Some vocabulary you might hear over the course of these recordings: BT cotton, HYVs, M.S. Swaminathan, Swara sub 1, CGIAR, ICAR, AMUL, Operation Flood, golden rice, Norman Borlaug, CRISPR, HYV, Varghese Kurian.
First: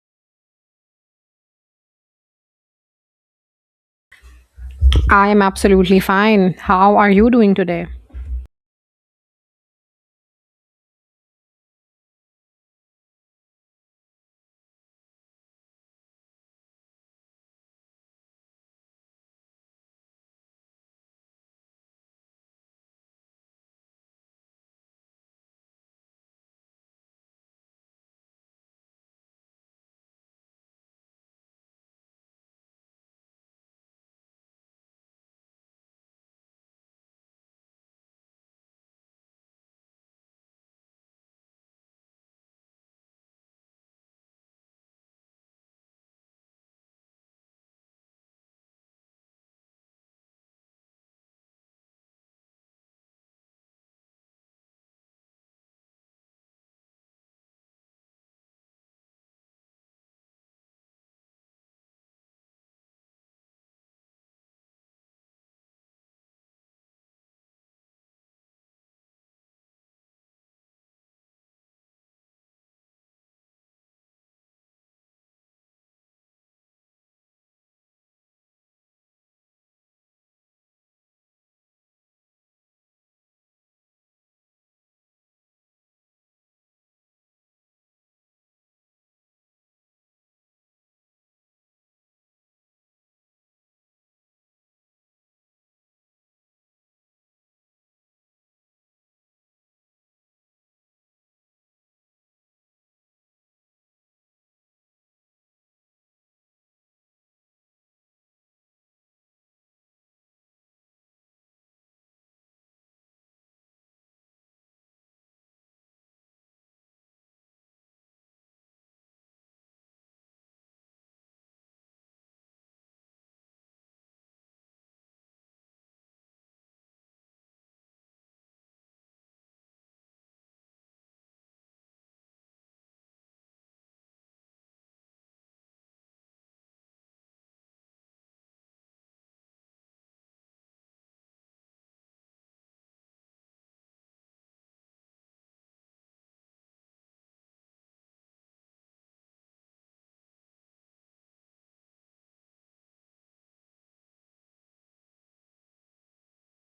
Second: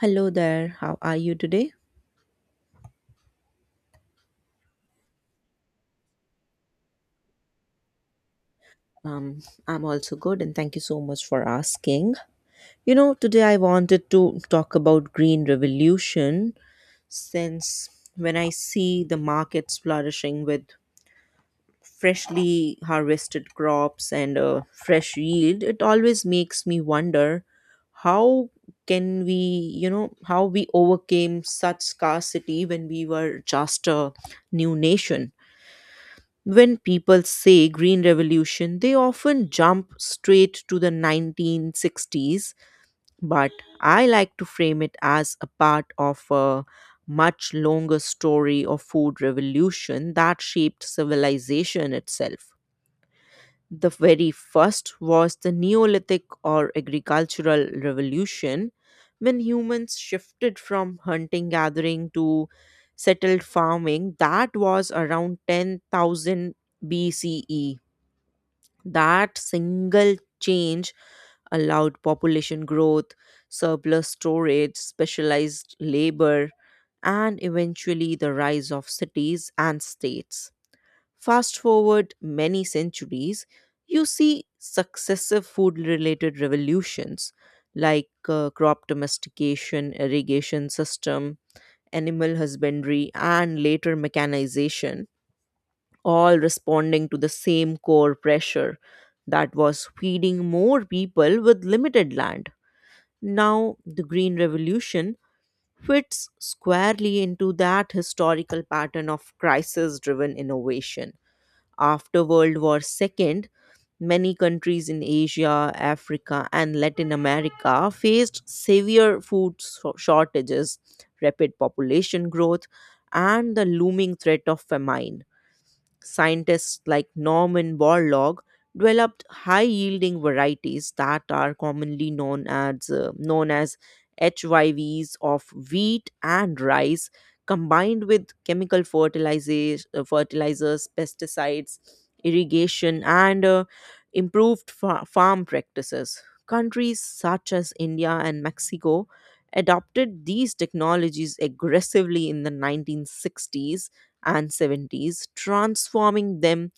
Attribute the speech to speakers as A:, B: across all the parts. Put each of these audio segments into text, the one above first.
A: Hello there. How are you today?
B: I am absolutely fine. How are you doing today?
A: Um, I'm also good, and thank you so much for asking. You know, today I wanted to talk about green revolution since when I see the markets flourishing with freshly harvested crops and a fresh yield, it always makes me wonder how can we how we overcame such scarcity when we were just a new nation. When people say Green Revolution, they often jump straight to the 1960s, but I like to frame it as a part of a much longer story of food revolution that shaped civilization itself. The very first was the Neolithic or agricultural revolution, when humans shifted from hunting gathering to settled farming. That was around 10,000 BCE. That single change allowed population growth, surplus storage, specialized labor, and eventually the rise of cities and states. Fast forward many centuries, you see successive food related revolutions like crop domestication, irrigation system, animal husbandry, and later mechanization, all responding to the same core pressure that was feeding more people with limited land. Now, the Green Revolution fits squarely into that historical pattern of crisis driven innovation after World War II. Many countries in Asia, Africa, and Latin America faced severe shortages, rapid population growth, and the looming threat of famine. Scientists like Norman Borlaug developed high-yielding varieties that are commonly known as HYVs of wheat and rice, combined with chemical fertilizers, pesticides, irrigation, and improved farm practices. Countries such as India and Mexico adopted these technologies aggressively in the 1960s and 70s, transforming them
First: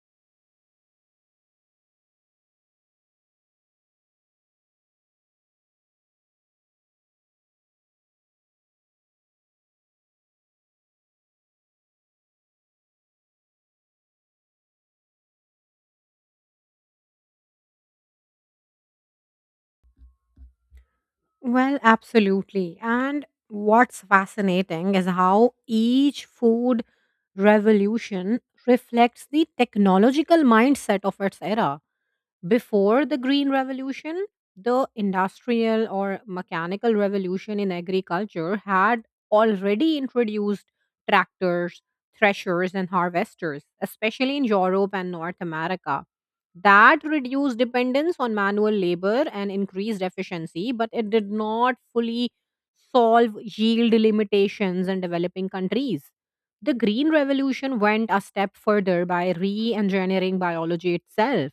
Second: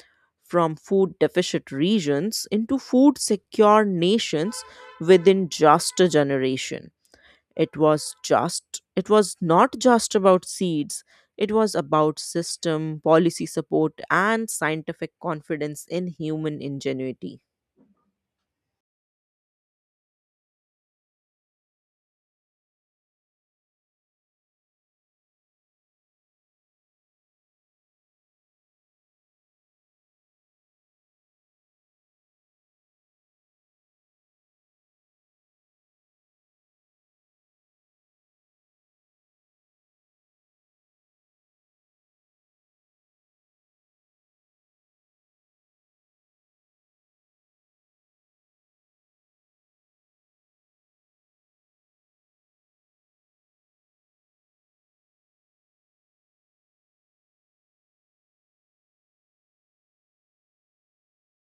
A: from food deficit regions into food secure nations within just a generation. It was not just about seeds. It was about system, policy support and scientific confidence in human ingenuity.
B: Well, absolutely. And what's fascinating is how each food revolution reflects the technological mindset of its era. Before the Green Revolution, the industrial or mechanical revolution in agriculture had already introduced tractors, threshers, and harvesters, especially in Europe and North America. That reduced dependence on manual labor and increased efficiency, but it did not fully solve yield limitations in developing countries. The Green Revolution went a step further by re engineering biology itself:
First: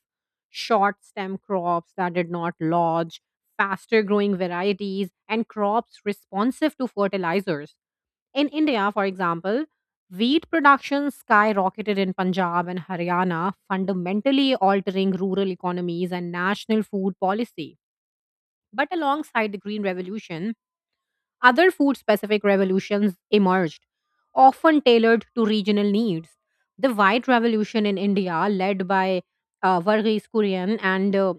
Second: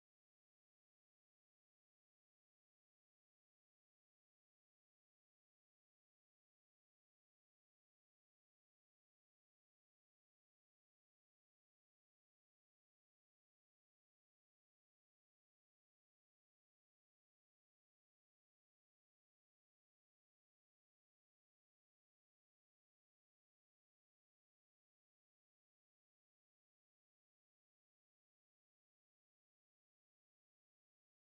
B: short stem crops that did not lodge, faster growing varieties, and crops responsive to fertilizers. In India, for example, wheat production skyrocketed in Punjab and Haryana, fundamentally altering rural economies and national food policy. But alongside the Green Revolution, other food specific revolutions emerged, often tailored to regional needs. The White Revolution in India, led by Varghese Kurian and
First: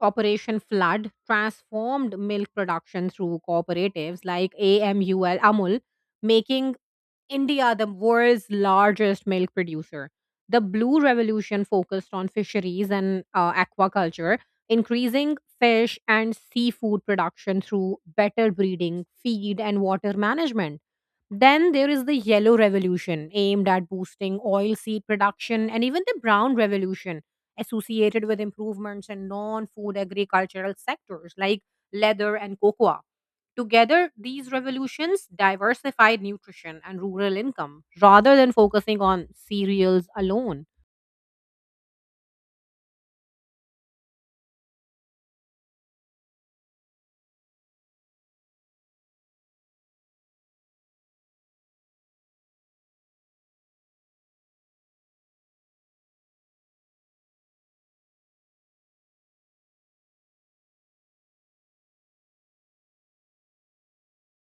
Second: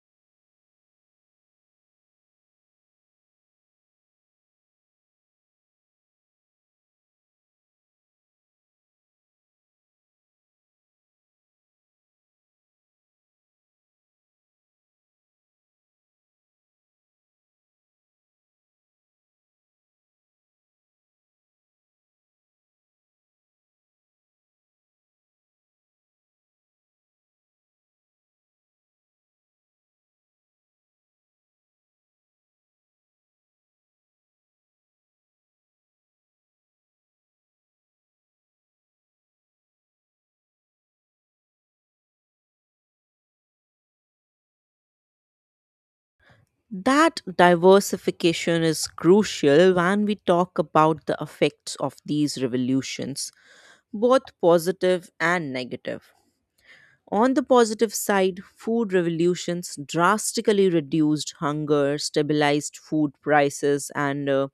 B: Operation Flood, transformed milk production through cooperatives like AMUL, making India the world's largest milk producer. The Blue Revolution focused on fisheries and aquaculture, increasing fish and seafood production through better breeding, feed, and water management. Then there is the Yellow Revolution, aimed at boosting oilseed production, and even the Brown Revolution, associated with improvements in non food agricultural sectors like leather and cocoa. Together, these revolutions diversified nutrition and rural income rather than focusing on cereals alone.
A: That diversification is crucial when we talk about the effects of these revolutions, both positive and negative. On the positive side, food revolutions drastically reduced hunger, stabilized food prices, and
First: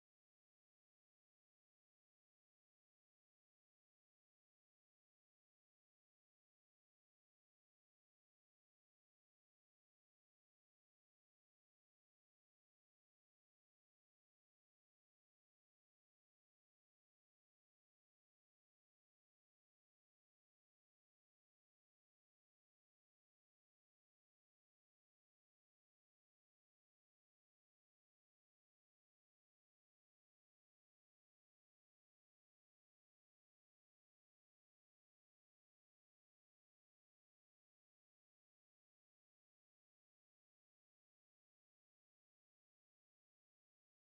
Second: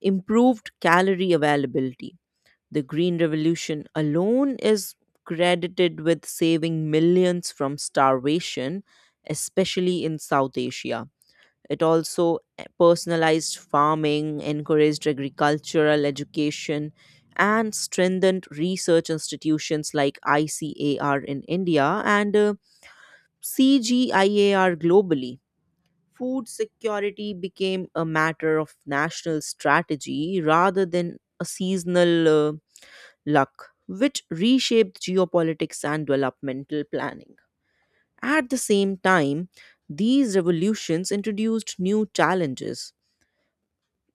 A: improved calorie availability. The Green Revolution alone is credited with saving millions from starvation, especially in South Asia. It also personalized farming, encouraged agricultural education, and strengthened research institutions like ICAR in India and CGIAR globally. Food security became a matter of national strategy rather than a seasonal luck, which reshaped geopolitics and developmental planning. At the same time, these revolutions introduced new challenges.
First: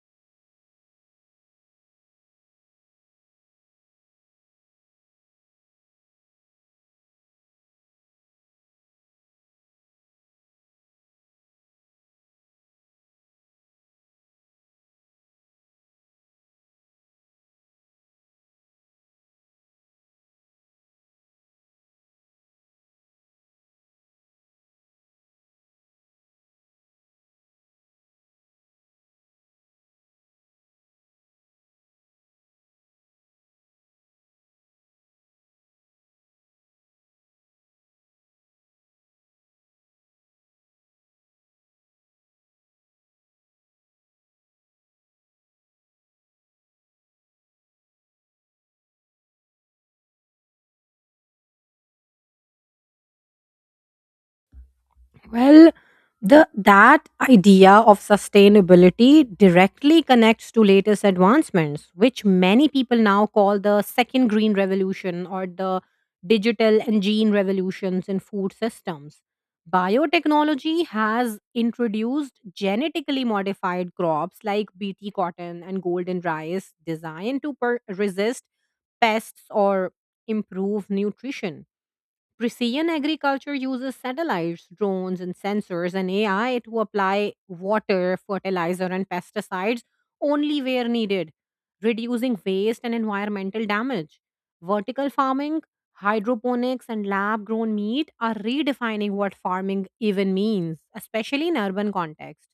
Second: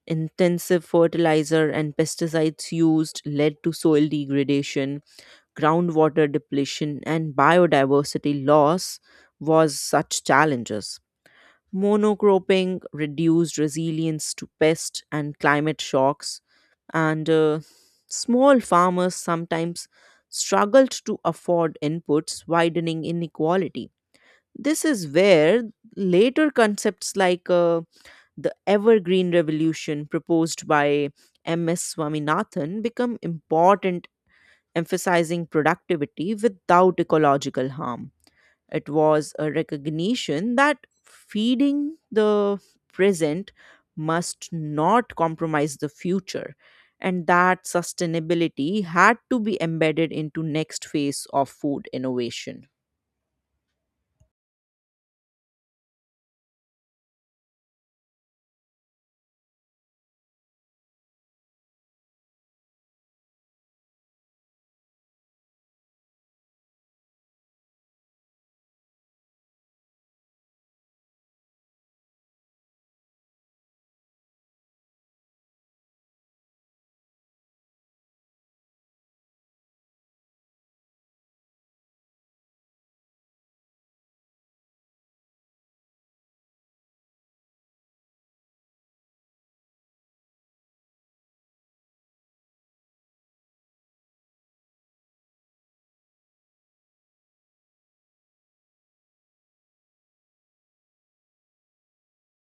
A: Intensive fertilizer and pesticides used led to soil degradation, groundwater depletion, and biodiversity loss was such challenges. Monocropping reduced resilience to pest and climate shocks, and small farmers sometimes struggled to afford inputs, widening inequality. This is where later concepts like the evergreen revolution proposed by ms swaminathan became important, emphasizing productivity without ecological harm. It was a recognition that feeding the present must not compromise the future, and that sustainability had to be embedded into next phase of food innovation.
B: Well, the that idea of sustainability directly connects to latest advancements, which many people now call the second green revolution or the digital and gene revolutions in food systems. Biotechnology has introduced genetically modified crops like BT cotton and golden rice designed to resist pests or improve nutrition. Precision agriculture uses satellites, drones, and sensors and AI to apply water, fertilizer, and pesticides only where needed, reducing waste and environmental damage. Vertical farming, hydroponics, and lab grown meat are redefining what farming even means, especially in urban context.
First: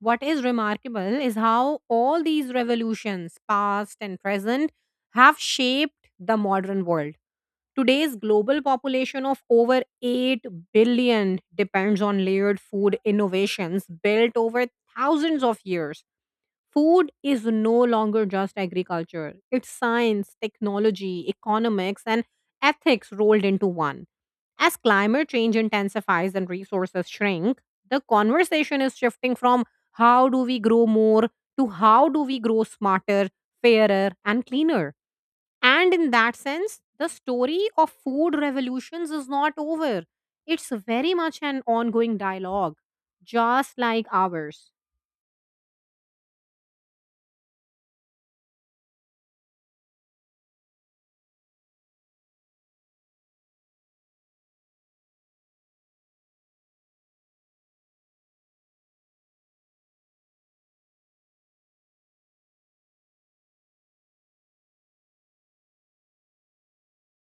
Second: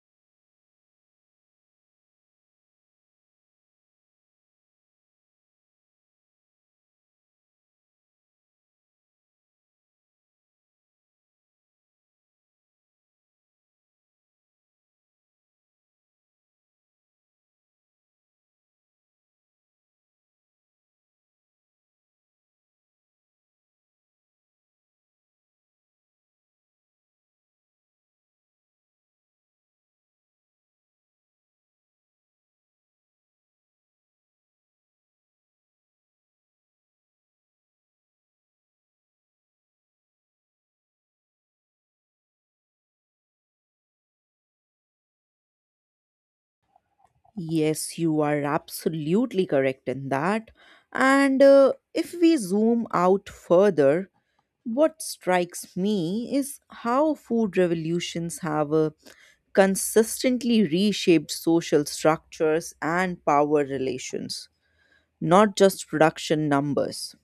B: What is remarkable is how all these revolutions, past and present, have shaped the modern world. Today's global population of over 8 billion depends on layered food innovations built over thousands of years. Food is no longer just agriculture, it's science, technology, economics, and ethics rolled into one. As climate change intensifies and resources shrink, the conversation is shifting from how do we grow more to how do we grow smarter, fairer, and cleaner. And in that sense, the story of food revolutions is not over. It's very much an ongoing dialogue, just like ours.
A: Yes, you are absolutely correct in that. And if we zoom out further, what strikes me is how food revolutions have consistently reshaped social structures and power relations, not just production numbers.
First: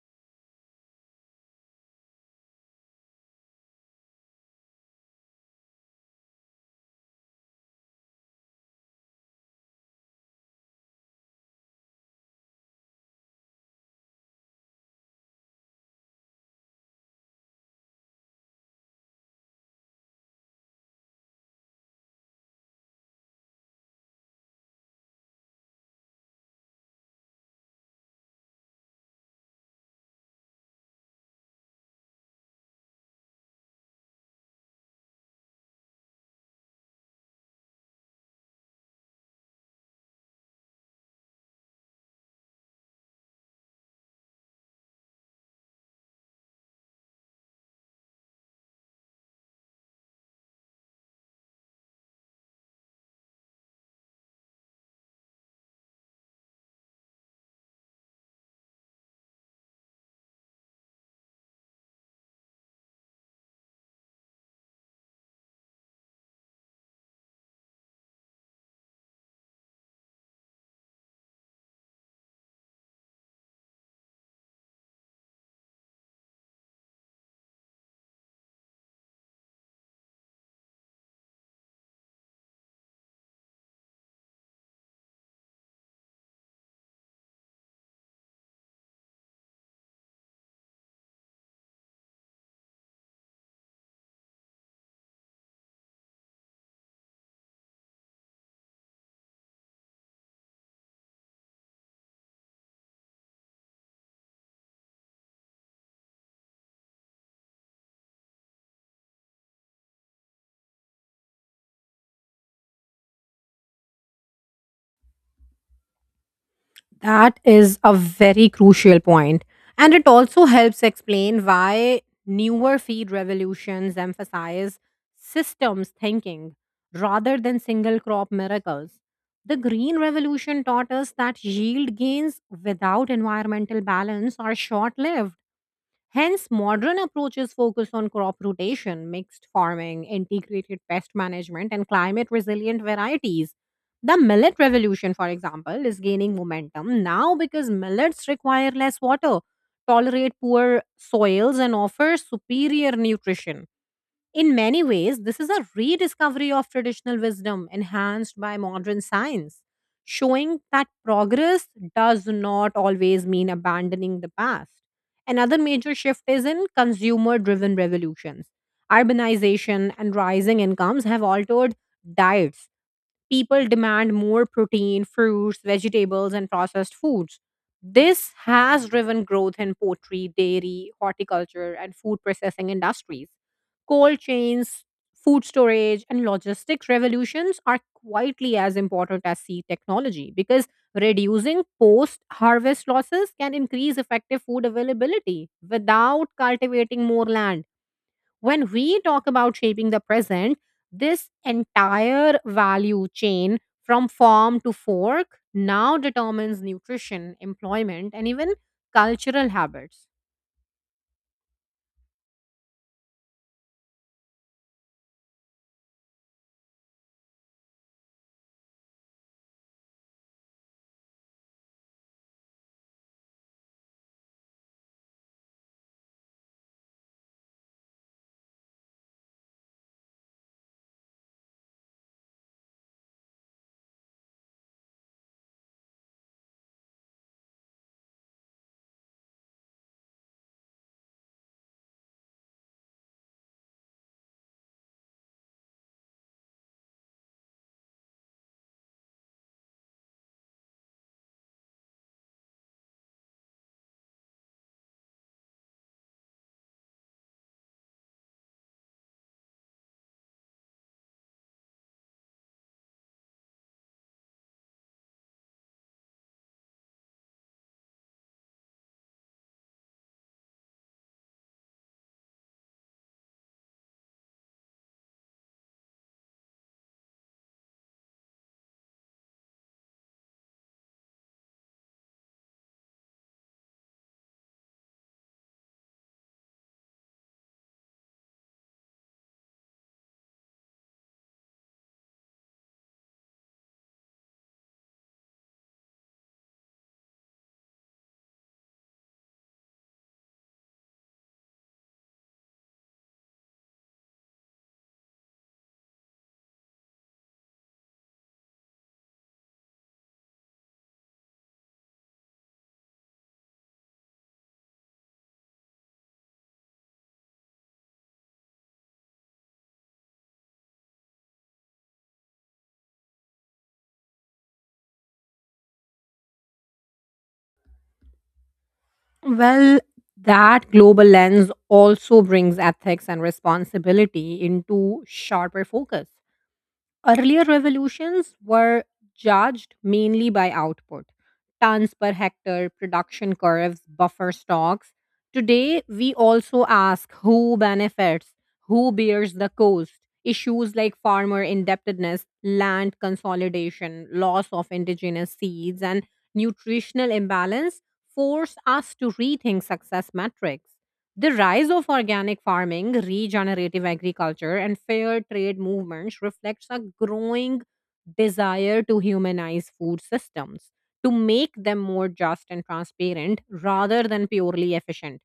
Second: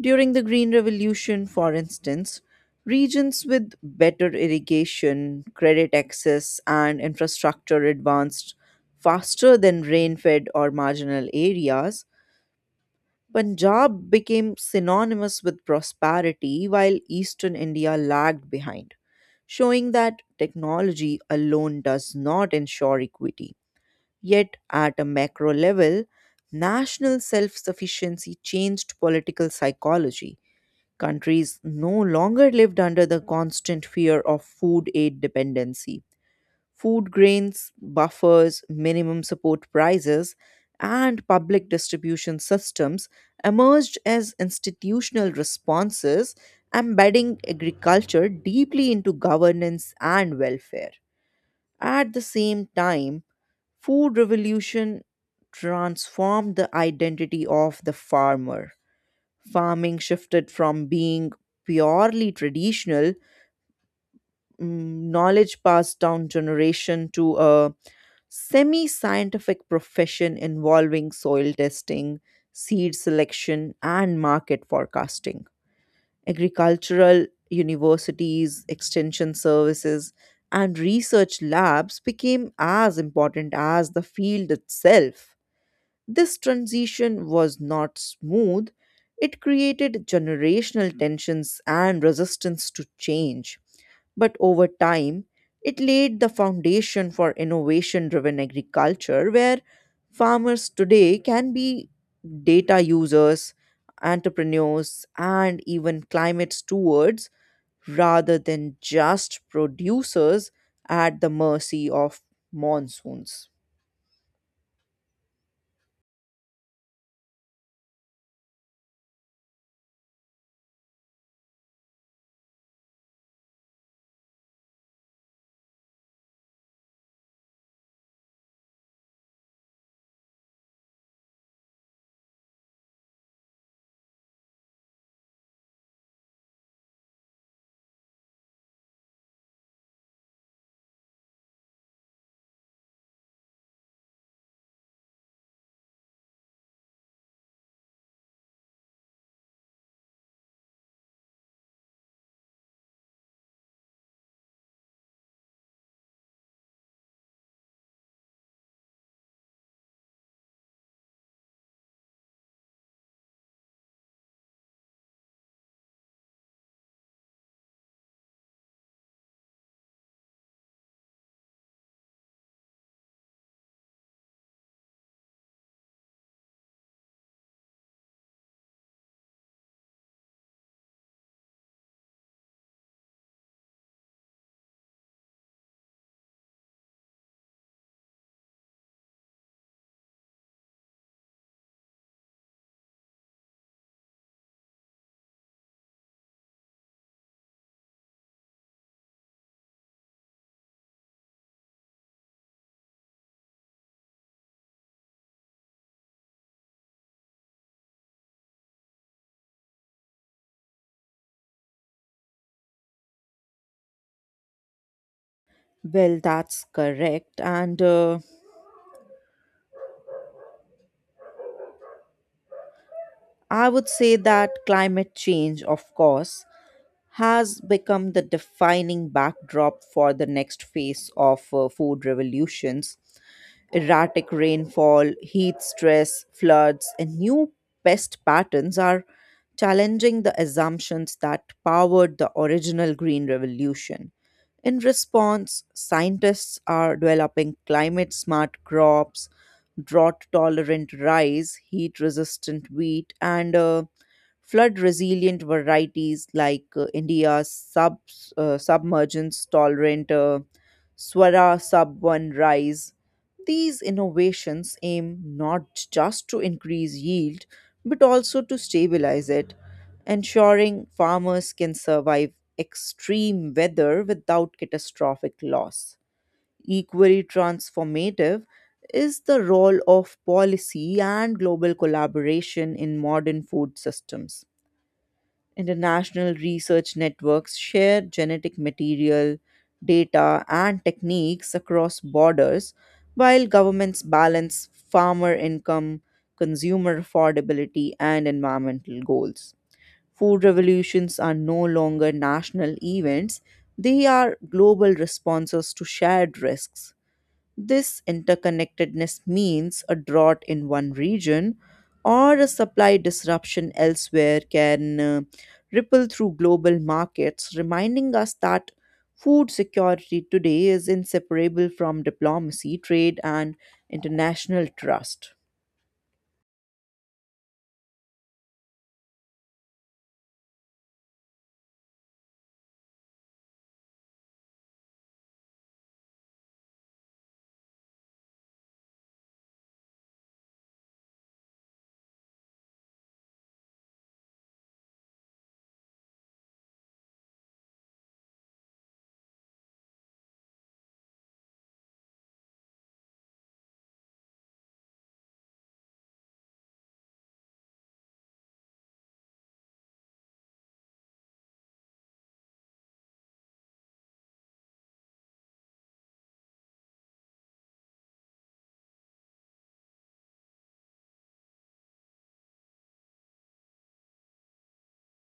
A: During the Green Revolution, for instance, regions with better irrigation, credit access, and infrastructure advanced faster than rain fed or marginal areas. Punjab became synonymous with prosperity while eastern India lagged behind, showing that technology alone does not ensure equity. Yet, at a macro level, national self sufficiency changed political psychology. Countries no longer lived under the constant fear of food aid dependency. Food grains, buffers, minimum support prices, and public distribution systems emerged as institutional responses, embedding agriculture deeply into governance and welfare. At the same time, food revolution transformed the identity of the farmer. Farming shifted from being purely traditional, knowledge passed down generation to a semi scientific profession involving soil testing, seed selection, and market forecasting. Agricultural universities, extension services, and research labs became as important as the field itself. This transition was not smooth. It created generational tensions and resistance to change. But over time, it laid the foundation for innovation driven agriculture where farmers today can be data users, entrepreneurs, and even climate stewards rather than just producers at the mercy of monsoons.
B: That is a very crucial point, and it also helps explain why newer feed revolutions emphasize systems thinking rather than single crop miracles. The Green Revolution taught us that yield gains without environmental balance are short lived. Hence, modern approaches focus on crop rotation, mixed farming, integrated pest management, and climate resilient varieties. The millet revolution, for example, is gaining momentum now because millets require less water, tolerate poor soils, and offer superior nutrition. In many ways, this is a rediscovery of traditional wisdom enhanced by modern science, showing that progress does not always mean abandoning the past. Another major shift is in consumer driven revolutions. Urbanization and rising incomes have altered diets, people demand more protein, fruits, vegetables, and processed foods. This has driven growth in poultry, dairy, horticulture, and food processing industries. Cold chains, food storage, and logistics revolutions are quietly as important as seed technology because reducing post harvest losses can increase effective food availability without cultivating more land. When we talk about shaping the present, this entire value chain from farm to fork now determines nutrition, employment, and even cultural habits.
A: Well, that's correct. And I would say that climate change, of course, has become the defining backdrop for the next phase of food revolutions. Erratic rainfall, heat stress, floods, and new pest patterns are challenging the assumptions that powered the original Green Revolution. In response, scientists are developing climate smart crops, drought tolerant rice, heat resistant wheat, and flood resilient varieties like India's submergence tolerant Swara sub 1 rice. These innovations aim not just to increase yield, but also to stabilize it, ensuring farmers can survive extreme weather without catastrophic loss. Equally transformative is the role of policy and global collaboration in modern food systems. International research networks share genetic material, data, and techniques across borders, while governments balance farmer income, consumer affordability, and environmental goals. Food revolutions are no longer national events, they are global responses to shared risks. This interconnectedness means a drought in one region or a supply disruption elsewhere can ripple through global markets, reminding us that food security today is inseparable from diplomacy, trade, and international trust.
B: Well, that global lens also brings ethics and responsibility into sharper focus. Earlier revolutions were judged mainly by output: tons per hectare, production curves, buffer stocks. Today, we also ask who benefits, who bears the cost. Issues like farmer indebtedness, land consolidation, loss of indigenous seeds, and nutritional imbalance force us to rethink success metrics. The rise of organic farming, regenerative agriculture, and fair trade movements reflects a growing desire to humanize food systems, to make them more just and transparent rather than purely efficient.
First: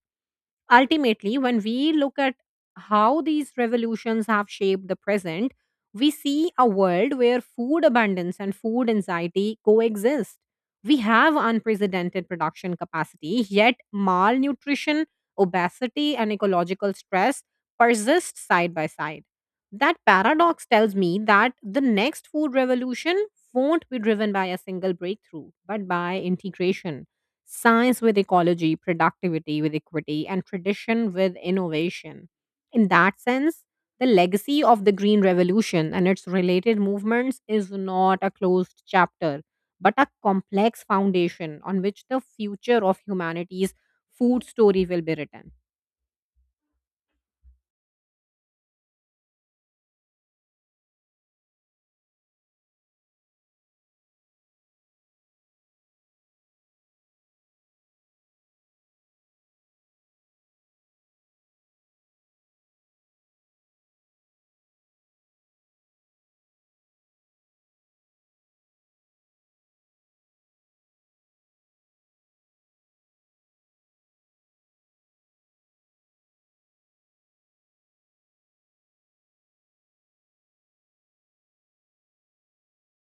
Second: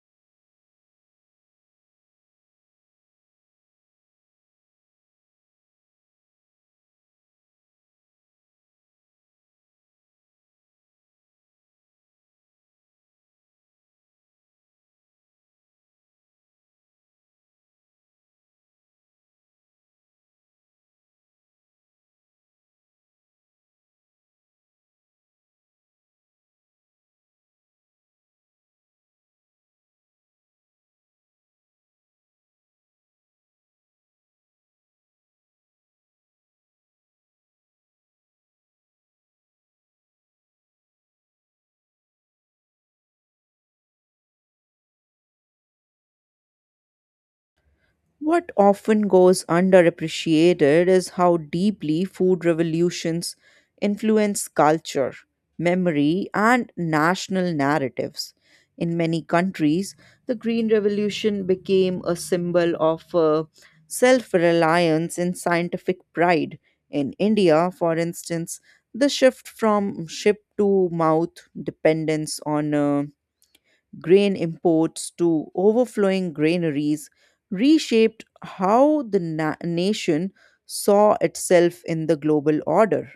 B: Ultimately, when we look at how these revolutions have shaped the present, we see a world where food abundance and food anxiety coexist. We have unprecedented production capacity, yet malnutrition, obesity, and ecological stress persist side by side. That paradox tells me that the next food revolution won't be driven by a single breakthrough, but by integration: science with ecology, productivity with equity, and tradition with innovation. In that sense, the legacy of the Green Revolution and its related movements is not a closed chapter, but a complex foundation on which the future of humanity's food story will be written.
A: What often goes underappreciated is how deeply food revolutions influence culture, memory, and national narratives. In many countries, the Green Revolution became a symbol of self reliance and scientific pride. In India, for instance, the shift from ship to mouth dependence on grain imports to overflowing granaries reshaped how the nation saw itself in the global order.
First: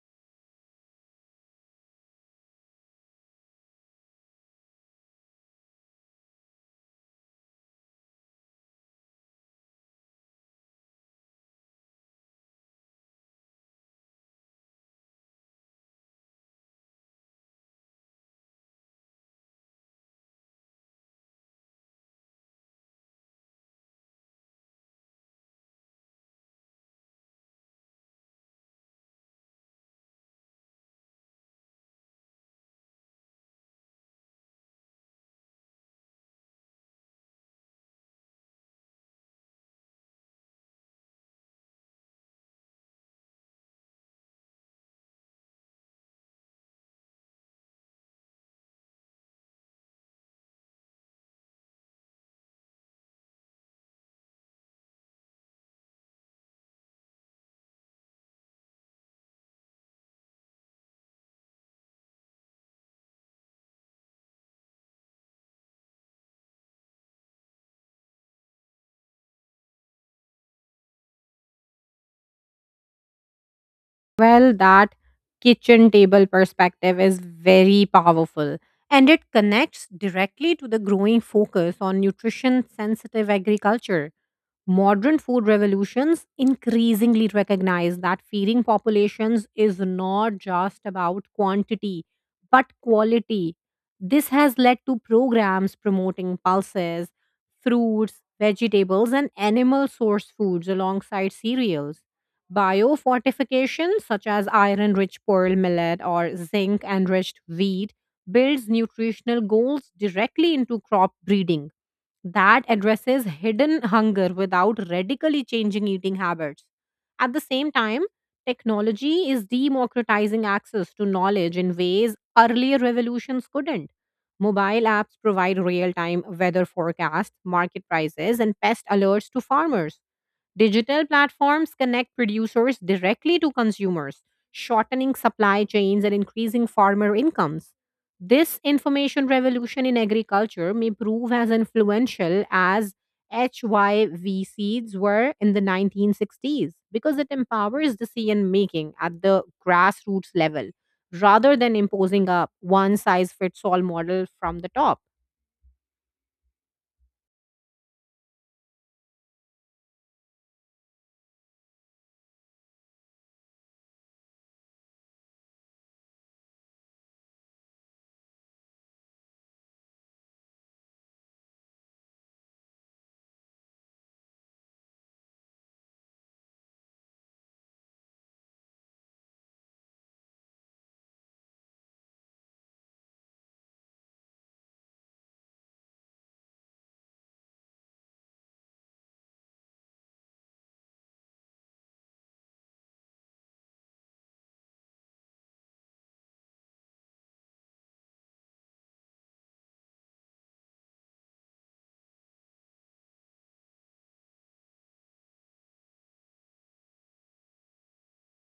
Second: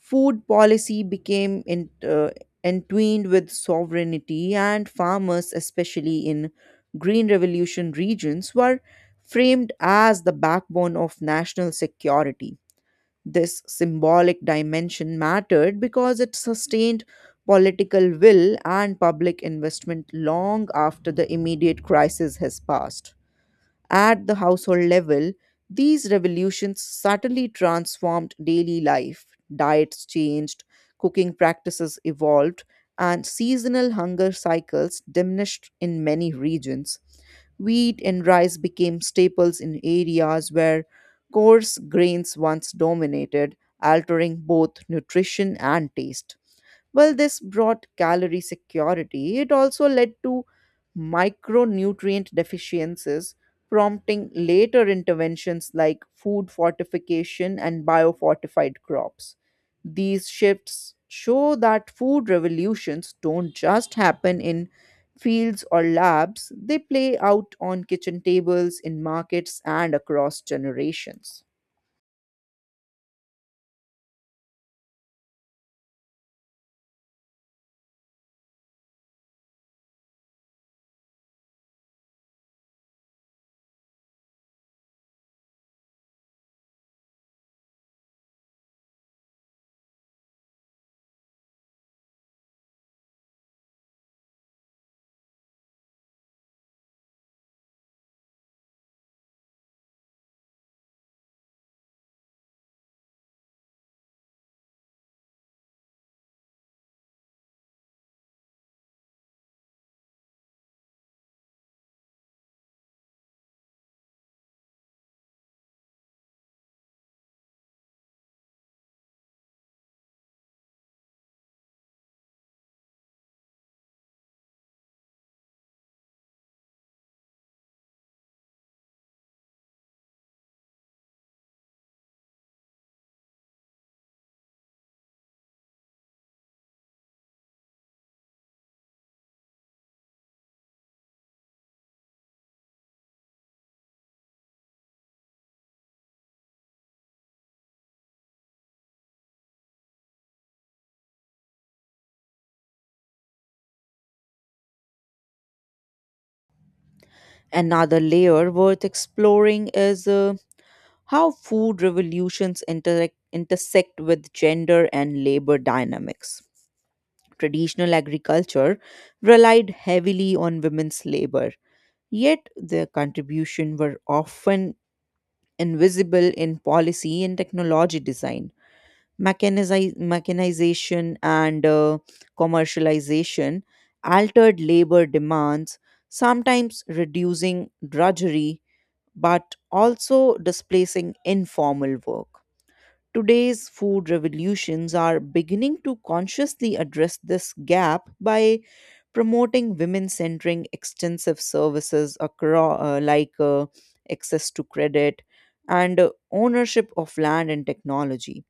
A: Food policy became entwined with sovereignty, and farmers, especially in Green Revolution regions, were framed as the backbone of national security. This symbolic dimension mattered because it sustained political will and public investment long after the immediate crisis has passed. At the household level, these revolutions subtly transformed daily life. Diets changed, cooking practices evolved, and seasonal hunger cycles diminished in many regions. Wheat and rice became staples in areas where coarse grains once dominated, altering both nutrition and taste. Well, this brought calorie security. It also led to micronutrient deficiencies, prompting later interventions like food fortification and biofortified crops. These shifts show that food revolutions don't just happen in fields or labs, they play out on kitchen tables, in markets, and across generations.
B: Well, that kitchen table perspective is very powerful, and it connects directly to the growing focus on nutrition sensitive agriculture. Modern food revolutions increasingly recognize that feeding populations is not just about quantity, but quality. This has led to programs promoting pulses, fruits, vegetables, and animal source foods alongside cereals. Biofortification, such as iron rich pearl millet or zinc enriched wheat, builds nutritional goals directly into crop breeding that addresses hidden hunger without radically changing eating habits. At the same time, technology is democratizing access to knowledge in ways earlier revolutions couldn't. Mobile apps provide real time weather forecasts, market prices, and pest alerts to farmers. Digital platforms connect producers directly to consumers, shortening supply chains and increasing farmer incomes. This information revolution in agriculture may prove as influential as HYV seeds were in the 1960s because it empowers decision making at the grassroots level rather than imposing a one size fits all model from the top.
A: Another layer worth exploring is how food revolutions intersect with gender and labor dynamics. Traditional agriculture relied heavily on women's labor, yet their contribution were often invisible in policy and technology design. Mechanization and commercialization altered labor demands, sometimes reducing drudgery, but also displacing informal work. Today's food revolutions are beginning to consciously address this gap by promoting women centering extensive services across, access to credit and ownership of land and technology.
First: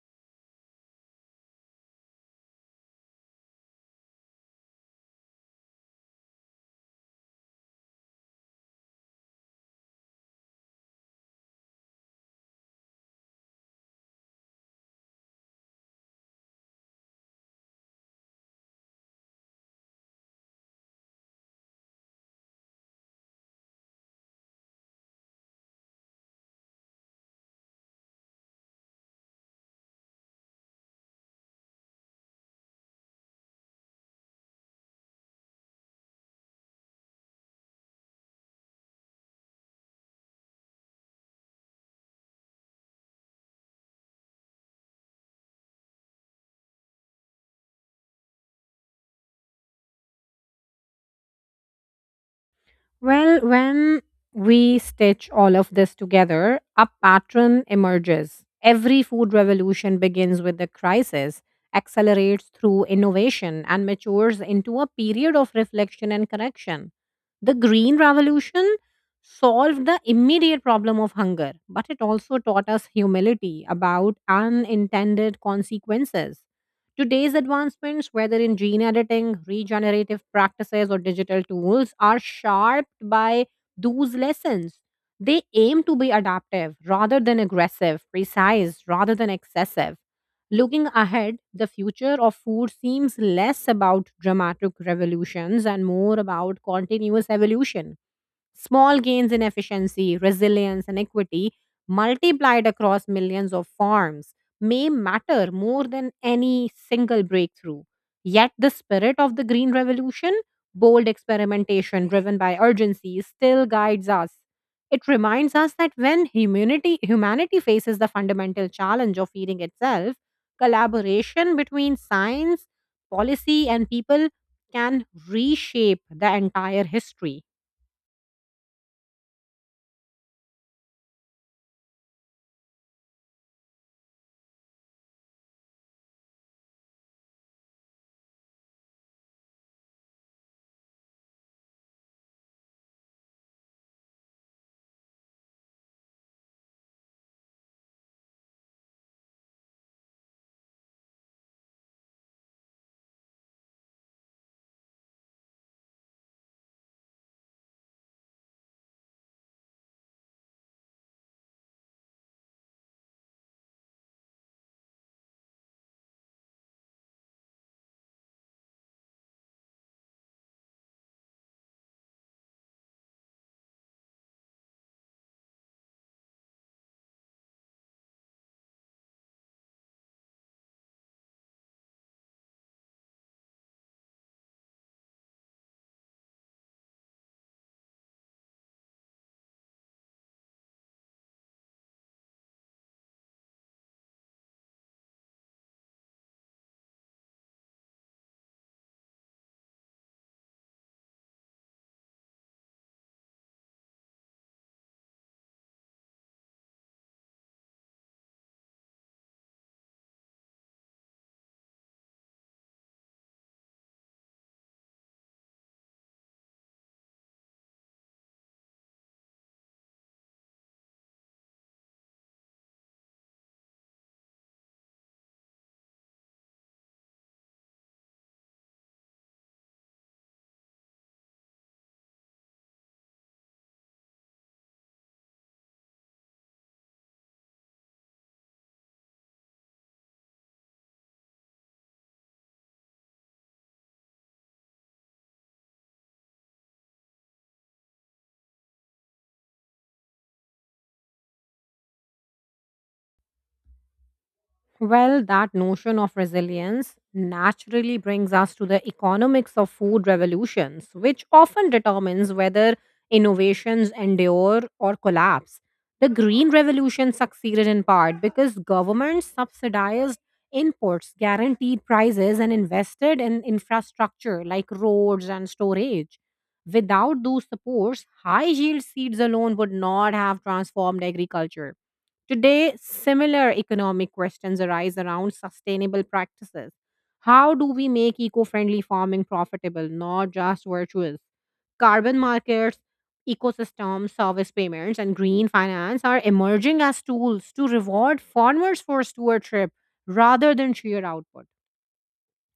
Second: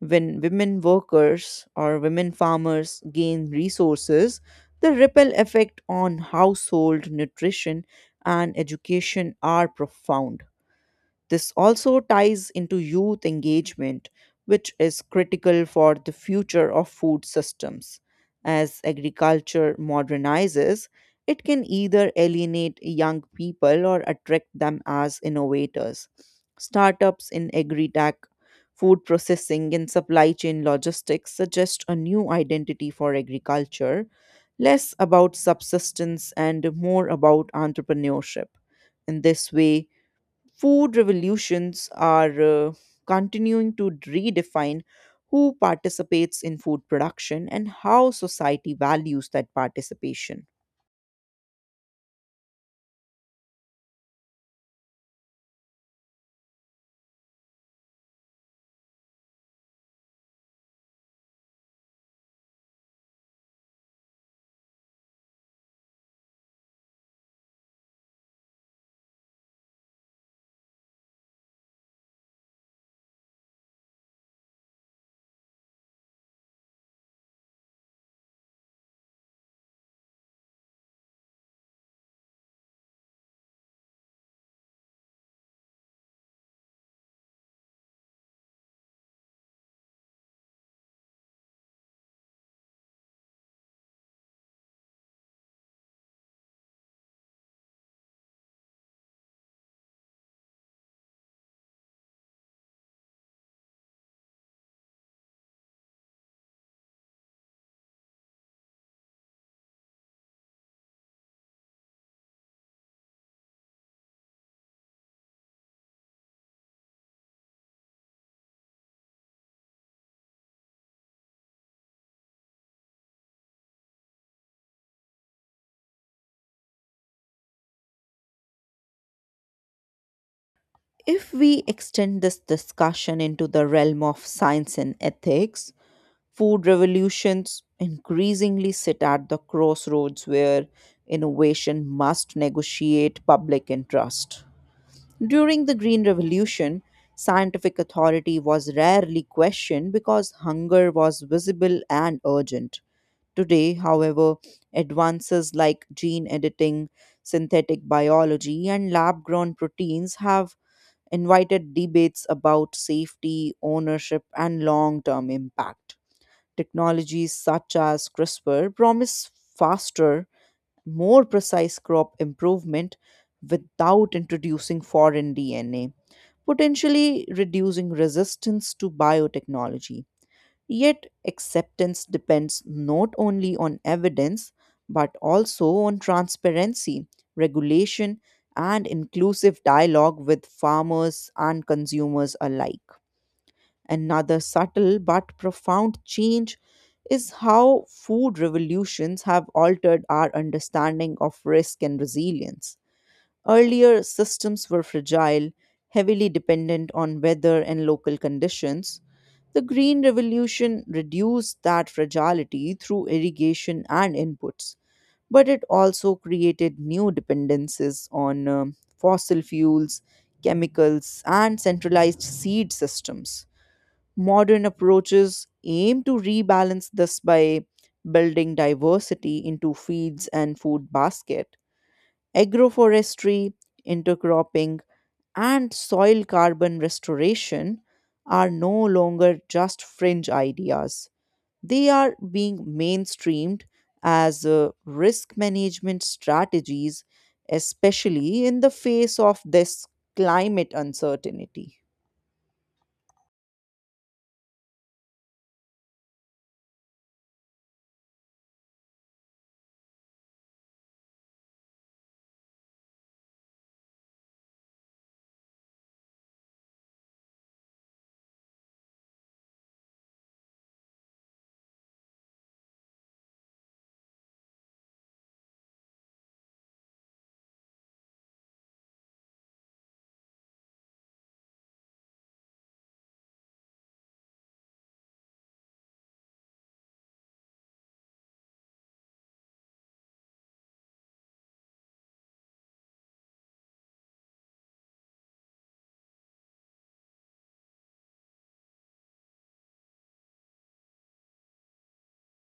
A: When women workers or women farmers gain resources, the ripple effect on household nutrition and education are profound. This also ties into youth engagement, which is critical for the future of food systems. As agriculture modernizes, it can either alienate young people or attract them as innovators. Startups in agri tech, food processing, and supply chain logistics suggest a new identity for agriculture, less about subsistence and more about entrepreneurship. In this way, food revolutions are continuing to redefine who participates in food production and how society values that participation.
B: Well, when we stitch all of this together, a pattern emerges. Every food revolution begins with a crisis, accelerates through innovation, and matures into a period of reflection and correction. The Green Revolution solved the immediate problem of hunger, but it also taught us humility about unintended consequences. Today's advancements, whether in gene editing, regenerative practices, or digital tools, are sharped by those lessons. They aim to be adaptive rather than aggressive, precise rather than excessive. Looking ahead, the future of food seems less about dramatic revolutions and more about continuous evolution. Small gains in efficiency, resilience, and equity multiplied across millions of farms may matter more than any single breakthrough. Yet, the spirit of the Green Revolution, bold experimentation driven by urgency, still guides us. It reminds us that when humanity faces the fundamental challenge of feeding itself, collaboration between science, policy, and people can reshape the entire history.
A: If we extend this discussion into the realm of science and ethics, food revolutions increasingly sit at the crossroads where innovation must negotiate public interest. During the Green Revolution, scientific authority was rarely questioned because hunger was visible and urgent. Today, however, advances like gene editing, synthetic biology, and lab grown proteins have invited debates about safety, ownership, and long term impact. Technologies such as CRISPR promise faster, more precise crop improvement without introducing foreign DNA, potentially reducing resistance to biotechnology. Yet, acceptance depends not only on evidence but also on transparency, regulation, and inclusive dialogue with farmers and consumers alike. Another subtle but profound change is how food revolutions have altered our understanding of risk and resilience. Earlier, systems were fragile, heavily dependent on weather and local conditions. The Green Revolution reduced that fragility through irrigation and inputs, but it also created new dependencies on fossil fuels, chemicals, and centralized seed systems. Modern approaches aim to rebalance this by building diversity into feeds and food basket. Agroforestry, intercropping, and soil carbon restoration are no longer just fringe ideas. They are being mainstreamed as risk management strategies, especially in the face of this climate uncertainty.
B: Well, that notion of resilience naturally brings us to the economics of food revolutions, which often determines whether innovations endure or collapse. The Green Revolution succeeded in part because governments subsidized imports, guaranteed prices, and invested in infrastructure like roads and storage. Without those supports, high yield seeds alone would not have transformed agriculture. Today, similar economic questions arise around sustainable practices. How do we make eco friendly farming profitable, not just virtuous? Carbon markets, ecosystem service payments, and green finance are emerging as tools to reward farmers for stewardship rather than sheer output.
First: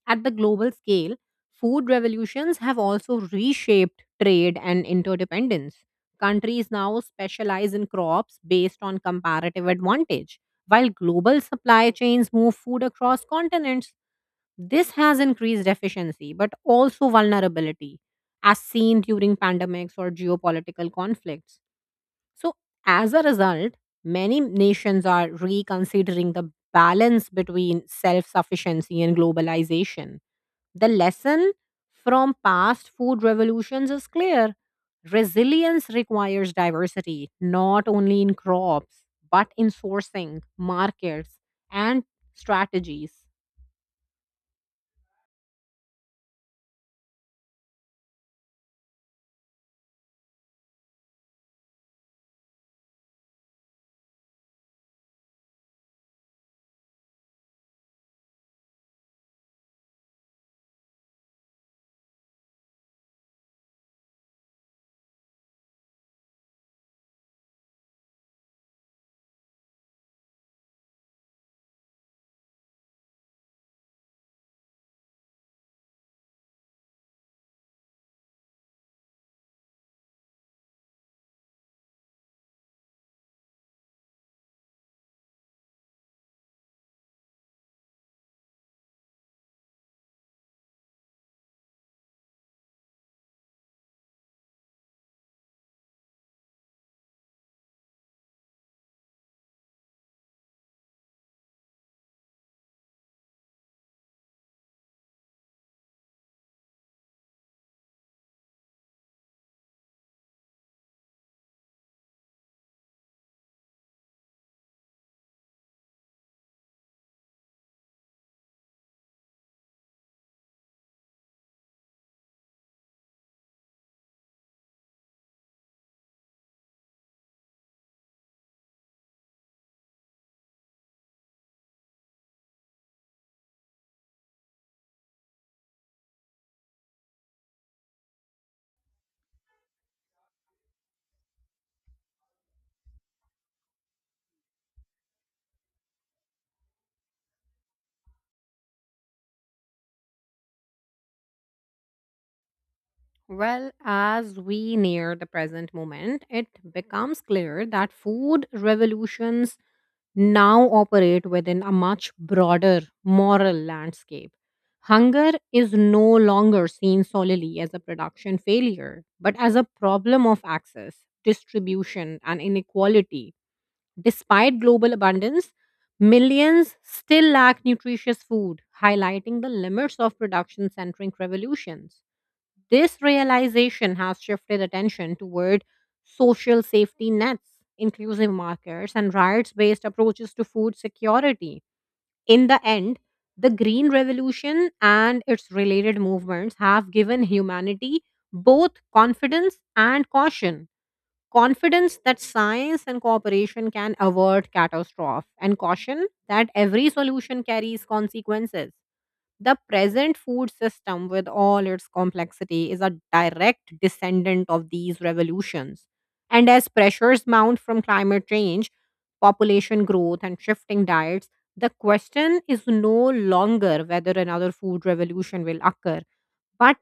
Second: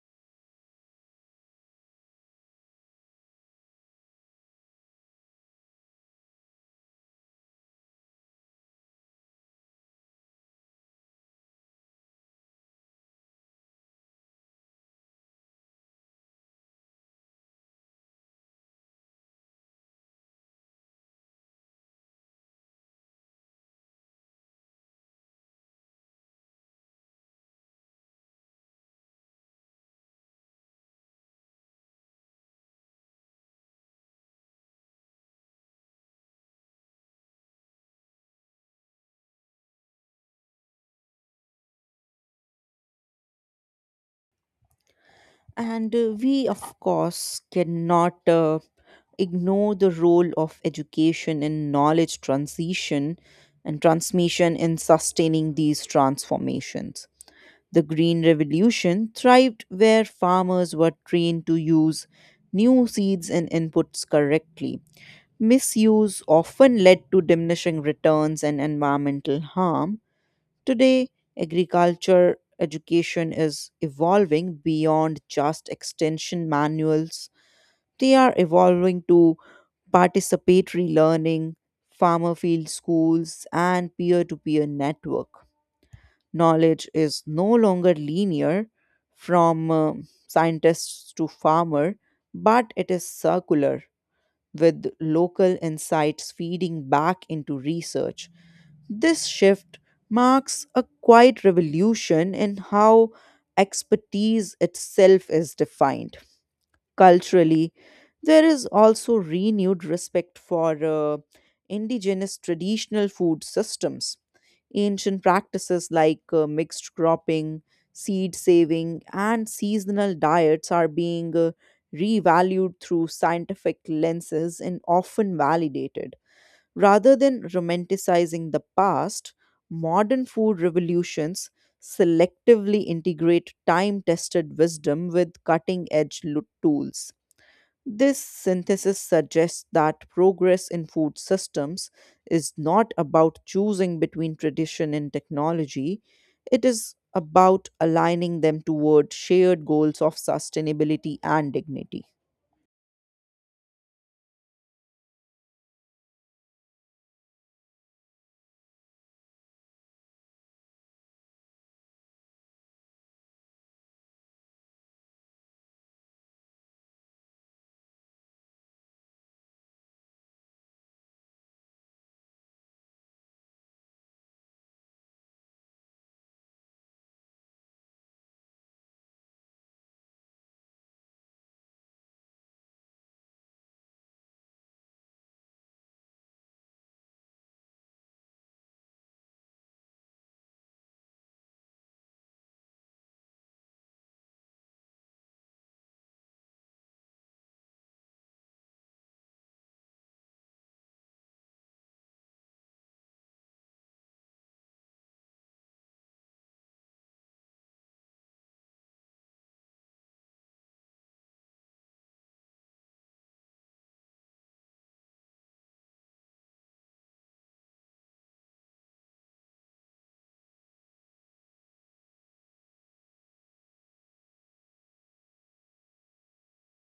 B: At the global scale, food revolutions have also reshaped trade and interdependence. Countries now specialize in crops based on comparative advantage, while global supply chains move food across continents. This has increased efficiency but also vulnerability, as seen during pandemics or geopolitical conflicts. So, as a result, many nations are reconsidering the balance between self sufficiency and globalization. The lesson from past food revolutions is clear. Resilience requires diversity, not only in crops, but in sourcing, markets, and strategies.
A: And we, of course, cannot ignore the role of education in knowledge transition and transmission in sustaining these transformations. The Green Revolution thrived where farmers were trained to use new seeds and inputs correctly. Misuse often led to diminishing returns and environmental harm. Today, agriculture education is evolving beyond just extension manuals. They are evolving to participatory learning, farmer field schools, and peer to peer network. Knowledge is no longer linear from scientists to farmer, but it is circular with local insights feeding back into research. This shift marks a quiet revolution in how expertise itself is defined. Culturally, there is also renewed respect for uh, indigenous traditional food systems. Ancient practices like mixed cropping, seed saving and seasonal diets are being revalued through scientific lenses and often validated. Rather than romanticizing the past, modern food revolutions selectively integrate time tested wisdom with cutting edge tools. This synthesis suggests that progress in food systems is not about choosing between tradition and technology, it is about aligning them toward shared goals of sustainability and dignity.
B: Well, as we near the present moment, it becomes clear that food revolutions now operate within a much broader moral landscape. Hunger is no longer seen solely as a production failure, but as a problem of access, distribution, and inequality. Despite global abundance, millions still lack nutritious food, highlighting the limits of production centric revolutions. This realization has shifted attention toward social safety nets, inclusive markets, and rights based approaches to food security. In the end, the Green Revolution and its related movements have given humanity both confidence and caution. Confidence that science and cooperation can avert catastrophe, and caution that every solution carries consequences. The present food system, with all its complexity, is a direct descendant of these revolutions. And as pressures mount from climate change, population growth, and shifting diets, the question is no longer whether another food revolution will occur, but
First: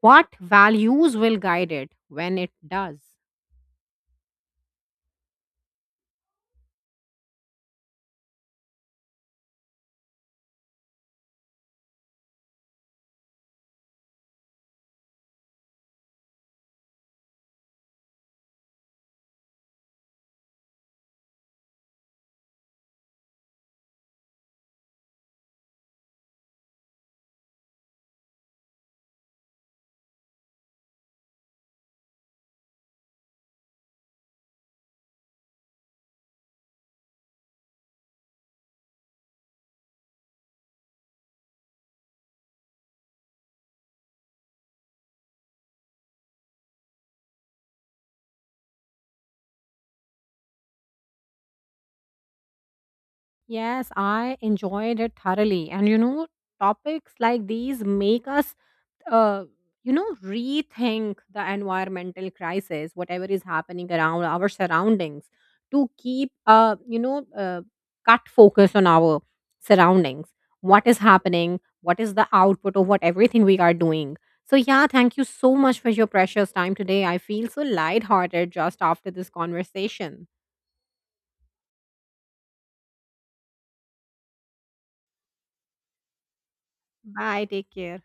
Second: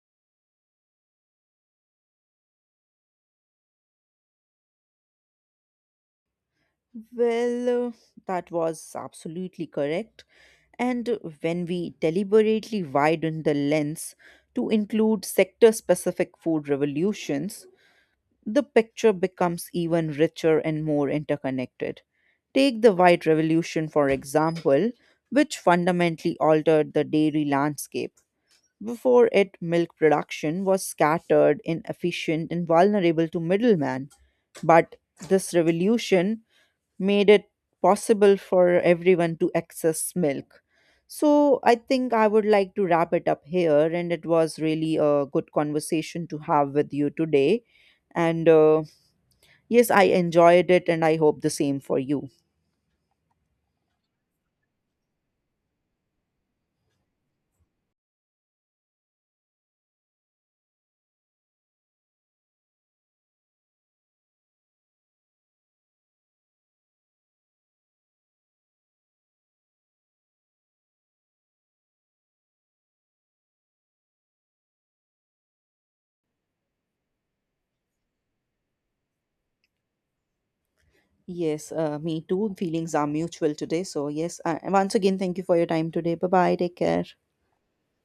B: what values will guide it when it does.
A: Well, that was absolutely correct. And when we deliberately widen the lens to include sector specific food revolutions, the picture becomes even richer and more interconnected. Take the White Revolution, for example, which fundamentally altered the dairy landscape. Before it, milk production was scattered, inefficient, and vulnerable to middlemen. But this revolution made it possible for everyone to access milk. So I think I would like to wrap it up here, and it was really a good conversation to have with you today. And yes, I enjoyed it, and I hope the same for you.
B: Yes, I enjoyed it thoroughly. And you know, topics like these make us uh, rethink the environmental crisis, whatever is happening around our surroundings, to keep cut focus on our surroundings, what is happening, what is the output of what everything we are doing. So yeah, thank you so much for your precious time today. I feel so lighthearted just after this conversation.
A: Yes, me too. Feelings are mutual today. So, yes, once again, thank you for your time today. Bye bye. Take care.
B: Bye, take care.